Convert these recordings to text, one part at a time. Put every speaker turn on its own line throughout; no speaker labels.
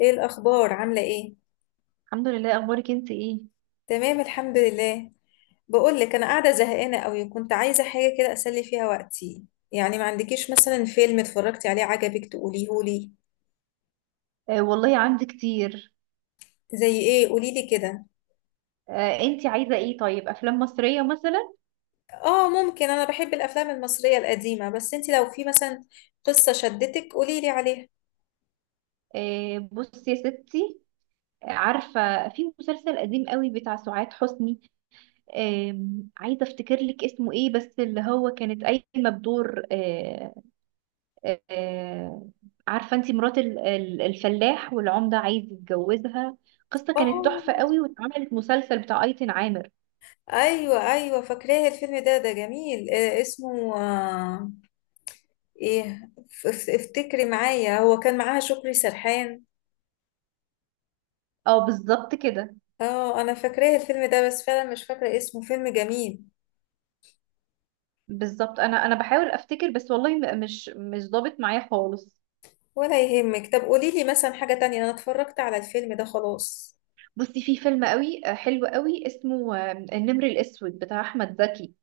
ايه الاخبار؟ عامله ايه؟
الحمد لله. اخبارك انت ايه؟
تمام، الحمد لله. بقول لك، انا قاعده زهقانه قوي، كنت عايزه حاجه كده اسلي فيها وقتي. يعني ما عندكيش مثلا فيلم اتفرجتي عليه عجبك تقوليهولي؟
آه، والله عندي كتير.
زي ايه؟ قولي لي كده.
آه، انت عايزه ايه؟ طيب، افلام مصريه مثلا؟
اه ممكن، انا بحب الافلام المصريه القديمه، بس انت لو في مثلا قصه شدتك قولي لي عليها.
آه، بصي يا ستي. عارفه، في مسلسل قديم قوي بتاع سعاد حسني. آه عايزه افتكر لك اسمه ايه، بس اللي هو كانت قايمه بدور. آه. آه عارفه انت، مرات الفلاح والعمده عايز يتجوزها. قصه كانت
اه،
تحفه قوي، واتعملت مسلسل بتاع ايتن عامر.
ايوه ايوه فاكراه الفيلم ده، ده جميل، اسمه ايه، افتكري معايا، هو كان معاها شكري سرحان.
اه، بالظبط كده.
اه انا فاكراه الفيلم ده، بس فعلا مش فاكرة اسمه، فيلم جميل.
بالظبط، انا بحاول افتكر، بس والله مش ضابط معايا خالص.
ولا يهمك، طب قولي لي مثلا حاجة تانية، انا اتفرجت على الفيلم ده خلاص.
بصي، في فيلم قوي حلو قوي، اسمه النمر الاسود، بتاع احمد زكي.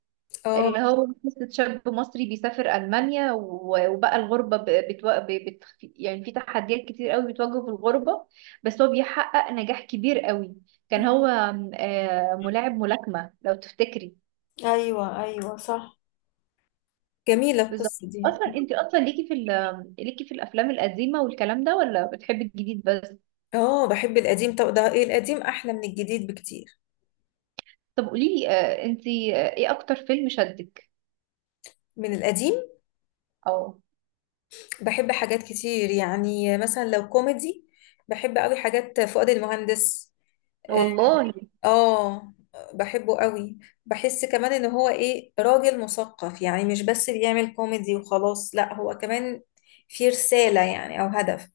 اه،
اللي هو قصة شاب مصري بيسافر المانيا وبقى الغربه يعني في تحديات كتير قوي بتواجهه في الغربه. بس هو بيحقق نجاح كبير قوي. كان هو ملاعب ملاكمه، لو تفتكري.
ايوه ايوه صح، جميلة
بالظبط.
القصة دي.
اصلا انت اصلا، ليكي ليكي في الافلام القديمه والكلام ده، ولا بتحبي الجديد بس؟
اه بحب القديم، طب ده ايه، القديم احلى من الجديد بكتير.
طب، قولي لي، انت ايه اكتر فيلم شدك؟
من القديم.
او.
بحب حاجات كتير، يعني مثلا لو كوميدي بحب قوي حاجات فؤاد المهندس.
والله
اه بحبه قوي، بحس كمان ان هو ايه راجل مثقف، يعني مش بس بيعمل كوميدي وخلاص، لا هو كمان في رسالة يعني او هدف.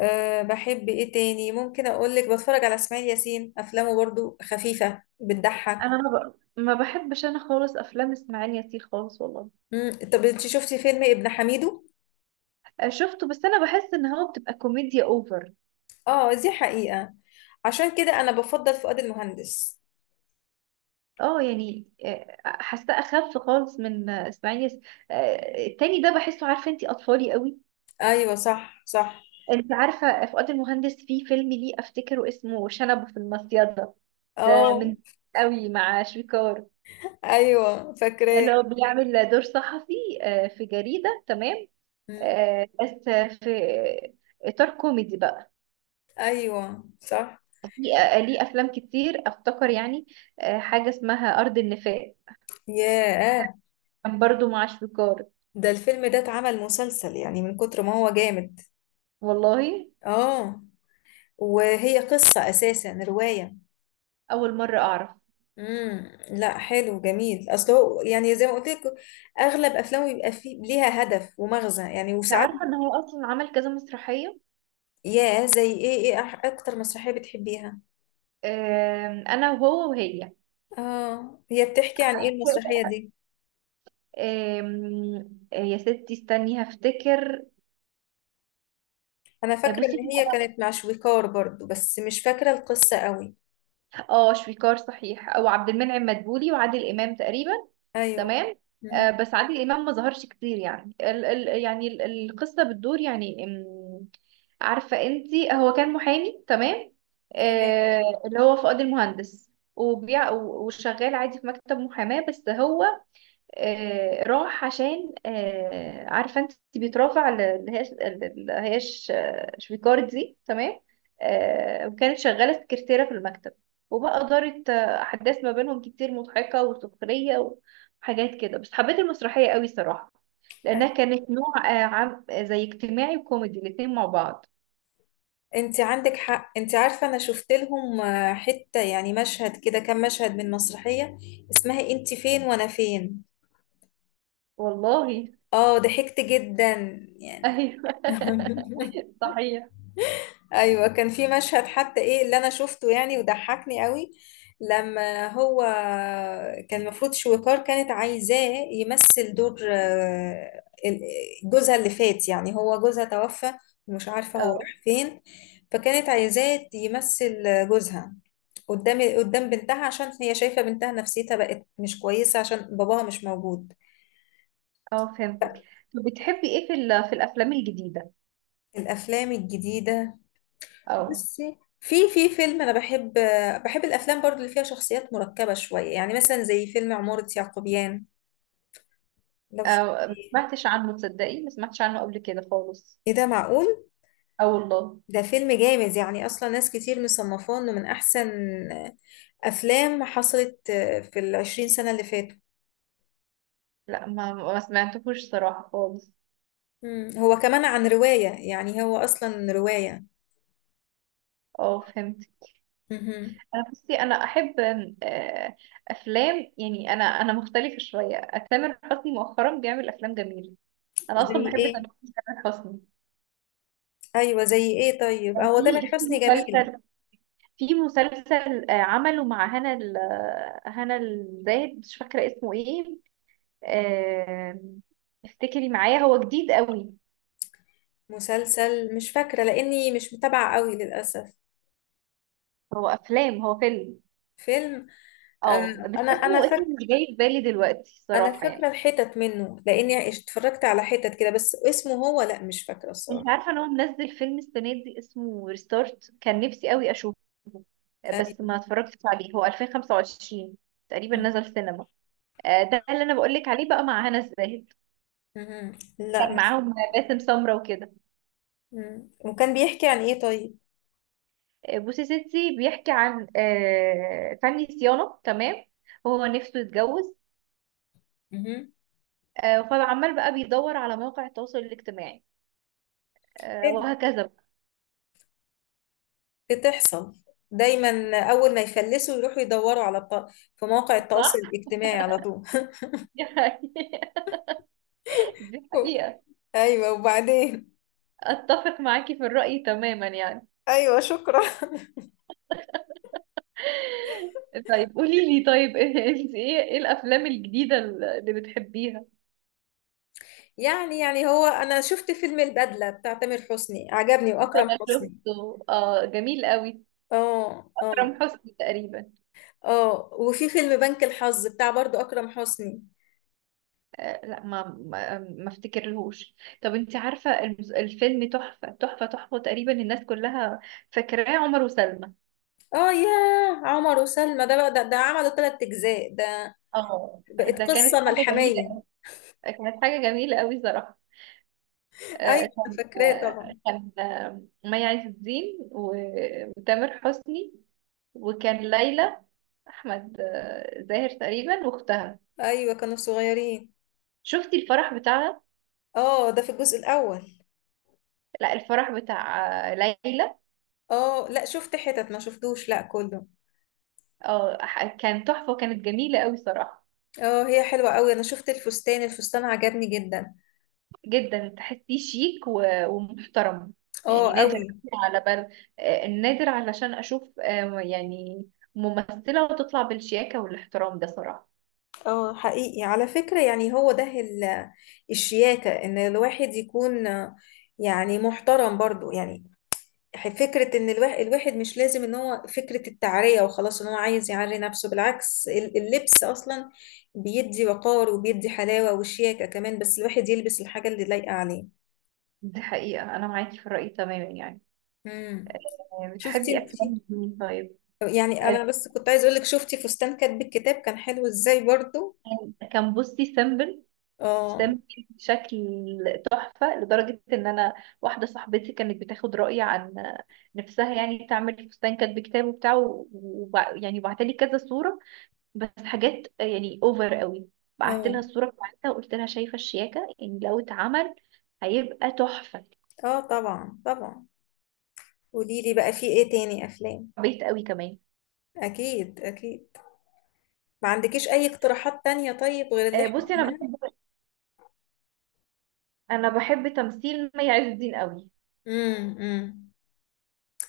بحب ايه تاني، ممكن اقولك بتفرج على اسماعيل ياسين، افلامه برضو خفيفة بتضحك.
انا ما بحبش انا خالص افلام اسماعيل ياسين خالص، والله.
مم. طب انت شفتي فيلم ابن حميدو؟
شفته، بس انا بحس ان هو بتبقى كوميديا اوفر.
اه دي حقيقة، عشان كده انا بفضل فؤاد المهندس.
اه، يعني حاساه اخف خالص من اسماعيل ياسين. التاني ده بحسه، عارفه انت، اطفالي قوي.
ايوه صح صح.
انت عارفه، فؤاد المهندس في فيلم ليه، افتكره اسمه شنب في المصيده. ده
اه
من، قوي، مع شويكار.
ايوه فاكراه.
اللي هو بيعمل دور صحفي في جريده، تمام.
مم.
بس في اطار كوميدي بقى.
ايوه صح.
في ليه افلام كتير، افتكر، يعني حاجه اسمها ارض النفاق.
ياه،
كان برضو مع شويكار.
ده الفيلم ده اتعمل مسلسل، يعني من كتر ما هو جامد.
والله،
اه، وهي قصة اساسا رواية.
اول مره اعرف.
لا حلو جميل، اصل هو يعني زي ما قلت لك اغلب افلامه بيبقى فيه ليها هدف ومغزى، يعني
أنت
وساعات.
عارفه ان هو اصلا عمل كذا مسرحيه؟
يا زي ايه؟ ايه اكتر مسرحية بتحبيها؟
انا وهو وهي.
اه، هي بتحكي عن ايه المسرحية دي؟
يا ستي استني هفتكر.
انا فاكرة ان
بصي.
هي كانت مع شويكار برضو، بس مش فاكرة القصة قوي.
اه، شويكار صحيح، او عبد المنعم مدبولي وعادل امام تقريبا.
ايوه.
تمام.
مهم.
بس عادل امام ما ظهرش كتير، يعني ال ال يعني القصه بتدور، يعني عارفه انت، هو كان محامي، تمام.
تمام.
اللي هو فؤاد المهندس، وشغال عادي في مكتب محاماه، بس هو راح، عشان عارفه انت، بيترافع اللي هي، اللي هي شويكارد دي، تمام. وكانت شغاله سكرتيره في المكتب، وبقى دارت احداث ما بينهم كتير، مضحكه وسخريه وحاجات كده، بس حبيت المسرحيه قوي صراحه، لانها كانت نوع عام زي اجتماعي وكوميدي، الاتنين مع بعض.
انت عندك حق، انت عارفة انا شفت لهم حتة يعني مشهد كده، كام مشهد من مسرحية اسمها انت فين وانا فين.
والله ايوه.
اه ضحكت جدا يعني.
صحيح.
ايوه كان في مشهد حتى ايه اللي انا شفته يعني وضحكني قوي. لما هو كان المفروض شويكار كانت عايزاه يمثل دور جوزها اللي فات، يعني هو جوزها توفى ومش عارفة هو
اه،
راح فين، فكانت عايزاه يمثل جوزها قدام بنتها عشان هي شايفة بنتها نفسيتها بقت مش كويسة عشان باباها مش موجود.
اه، فهمتك. طب، بتحبي ايه في في الافلام الجديده؟
الأفلام الجديدة.
اه.
بصي، في فيلم انا بحب، بحب الافلام برضو اللي فيها شخصيات مركبه شويه، يعني مثلا زي فيلم عماره يعقوبيان لو
أو، ما
شفتيه.
سمعتش عنه، تصدقي، ما سمعتش عنه قبل كده خالص.
ايه ده معقول؟
اه، والله.
ده فيلم جامد، يعني اصلا ناس كتير مصنفاه انه من احسن افلام حصلت في 20 سنه اللي فاتوا.
لا، ما سمعتهوش صراحة خالص.
مم. هو كمان عن روايه، يعني هو اصلا روايه.
اه، فهمت.
مهم.
انا، بصي، انا احب آم، آه، افلام، يعني انا مختلفة شوية. تامر حسني مؤخرا بيعمل افلام جميلة. انا
زي
اصلا بحب
ايه؟
تامر، تامر حسني.
ايوه زي ايه طيب،
كان
هو تامر
في
حسني جميل.
مسلسل، في مسلسل عمله مع هنا هنا الزاهد، مش فاكرة اسمه ايه. آم، افتكري معايا، هو جديد قوي.
مسلسل مش فاكره لاني مش متابعه قوي للاسف.
هو فيلم.
فيلم. آه،
اه، بس
انا انا
اسمه
فاكره،
مش جاي في بالي دلوقتي،
انا
صراحة
فاكره
يعني.
الحتت منه لاني اتفرجت على حتت كده، بس اسمه هو لا مش فاكره الصراحه.
انت عارفة ان هو منزل فيلم السنة دي اسمه ريستارت، كان نفسي قوي اشوفه، بس
أيوة.
ما اتفرجتش عليه. هو 2025 تقريبا
مم.
نزل سينما. ده اللي انا بقولك عليه، بقى مع هنا الزاهد.
مم. لا
كان
مش.
معاهم باسم سمرة وكده.
مم. وكان بيحكي عن ايه طيب؟
بوسي ستي، بيحكي عن فني صيانة، تمام. هو نفسه يتجوز،
مم.
فعمال بقى بيدور على مواقع التواصل الاجتماعي،
حلو.
وهكذا بقى.
بتحصل، دايما اول ما يفلسوا يروحوا يدوروا على في مواقع التواصل
صح؟
الاجتماعي على طول.
دي حقيقة. دي حقيقة.
ايوه وبعدين.
اتفق معاكي في الرأي تماما، يعني.
ايوه شكرا.
طيب، قولي لي، طيب، انت ايه الافلام الجديدة اللي بتحبيها؟
يعني هو انا شفت فيلم البدله بتاع تامر حسني، عجبني واكرم
انا
حسني.
شفته، اه، جميل قوي.
اه اه.
اكرم حسني تقريبا.
اه وفي فيلم بنك الحظ بتاع برضو اكرم حسني.
آه، لا، ما افتكرلهوش. طب، انت عارفة الفيلم تحفة تحفة تحفة، تقريبا الناس كلها فاكراه، عمر وسلمى.
اه يا، عمر وسلمى ده بقى ده عملوا 3 اجزاء، ده
اه،
بقت
ده كانت
قصه
حاجة جميلة.
ملحميه.
كانت حاجة جميلة قوي صراحة. آه،
ايوه أنا
كان
فاكراه
آه،
طبعا.
كان آه، مي عز الدين وتامر حسني. وكان ليلى، احمد زاهر تقريبا، واختها.
ايوه كانوا صغيرين.
شفتي الفرح بتاعها؟
اه ده في الجزء الاول.
لا، الفرح بتاع ليلى.
اه لا شفت حتت ما شفتوش، لا كله.
اه، كان تحفه، وكانت جميله قوي صراحه.
اه هي حلوه قوي، انا شفت الفستان، الفستان عجبني جدا.
جدا، تحسيه شيك ومحترم.
اه
يعني نادر،
قوي.
على بل نادر، علشان اشوف يعني ممثله وتطلع بالشياكه والاحترام ده، صراحه.
اه حقيقي على فكره، يعني هو ده الشياكه، ان الواحد يكون يعني محترم برضو يعني. فكرة إن الواحد مش لازم إن هو فكرة التعرية وخلاص، إن هو عايز يعري نفسه، بالعكس اللبس أصلا بيدي وقار وبيدي حلاوة وشياكة كمان، بس الواحد يلبس الحاجة اللي لايقة عليه.
دي حقيقة، أنا معاكي في الرأي تماما يعني.
امم. شفتي
بتحبي أفلام
انتي،
مين طيب؟
يعني
آه،
أنا بس كنت عايز أقولك، شفتي فستان كاتب الكتاب كان حلو إزاي برضو.
كان بصي، سمبل
آه
سمك بشكل تحفة، لدرجة إن أنا، واحدة صاحبتي، كانت بتاخد رأيي عن نفسها، يعني تعمل فستان كاتب كتاب وبتاع يعني بعتلي كذا صورة، بس حاجات يعني أوفر قوي. بعت لها
آه
الصورة بتاعتها، وقلت لها شايفة الشياكة، يعني لو اتعمل هيبقى تحفة.
آه طبعا طبعا. قوليلي بقى، في إيه تاني أفلام؟
بيت قوي كمان.
أكيد أكيد. ما عندكيش أي اقتراحات تانية طيب غير اللي إحنا
بصي، أنا
قلناها؟
بحب، أنا بحب تمثيل مي عز الدين قوي،
امم.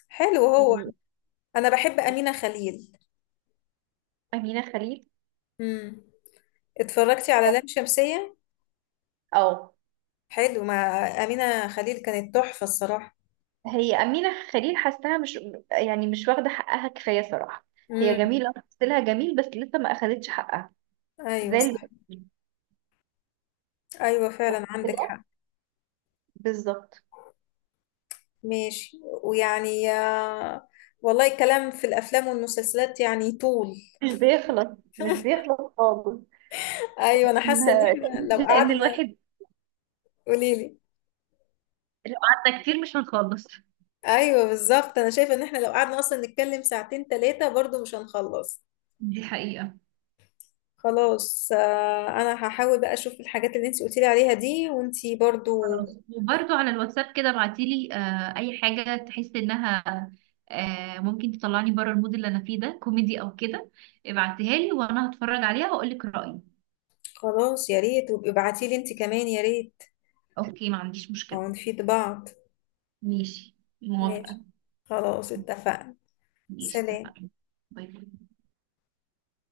حلو هو.
يعني.
انا بحب امينة خليل.
أمينة خليل.
امم. اتفرجتي على لام شمسية؟
اه،
حلو مع امينة خليل، كانت تحفة الصراحة.
هي أمينة خليل، حاساها مش، يعني مش واخدة حقها كفاية صراحة. هي
امم.
جميلة، تمثيلها جميل، بس لسه ما أخدتش حقها،
ايوه
زي اللي،
صح. ايوه فعلا عندك حق.
بالظبط.
ماشي. ويعني والله الكلام في الافلام والمسلسلات يعني طول.
مش بيخلص، مش بيخلص خالص.
ايوه انا
كان-
حاسه ان
كان-
احنا لو
لأن
قعدنا.
الواحد
قولي لي.
لو قعدنا كتير مش هنخلص.
ايوه بالظبط، انا شايفه ان احنا لو قعدنا اصلا نتكلم ساعتين ثلاثه برضو مش هنخلص.
دي حقيقة.
خلاص انا هحاول بقى اشوف الحاجات اللي انت قلتي لي عليها دي وانت برضو.
خلاص، وبرضو على الواتساب كده، ابعتيلي أي حاجة تحسي إنها ممكن تطلعني بره المود اللي أنا فيه، ده كوميدي أو كده، ابعتيها لي وأنا هتفرج عليها وأقولك رأيي.
خلاص يا ريت، وابقي ابعتيلي انت كمان يا ريت.
أوكي، ما عنديش مشكلة.
او نفيد بعض.
ماشي، موافقة.
ماشي. خلاص اتفقنا.
ماشي،
سلام.
اتفقنا. باي باي.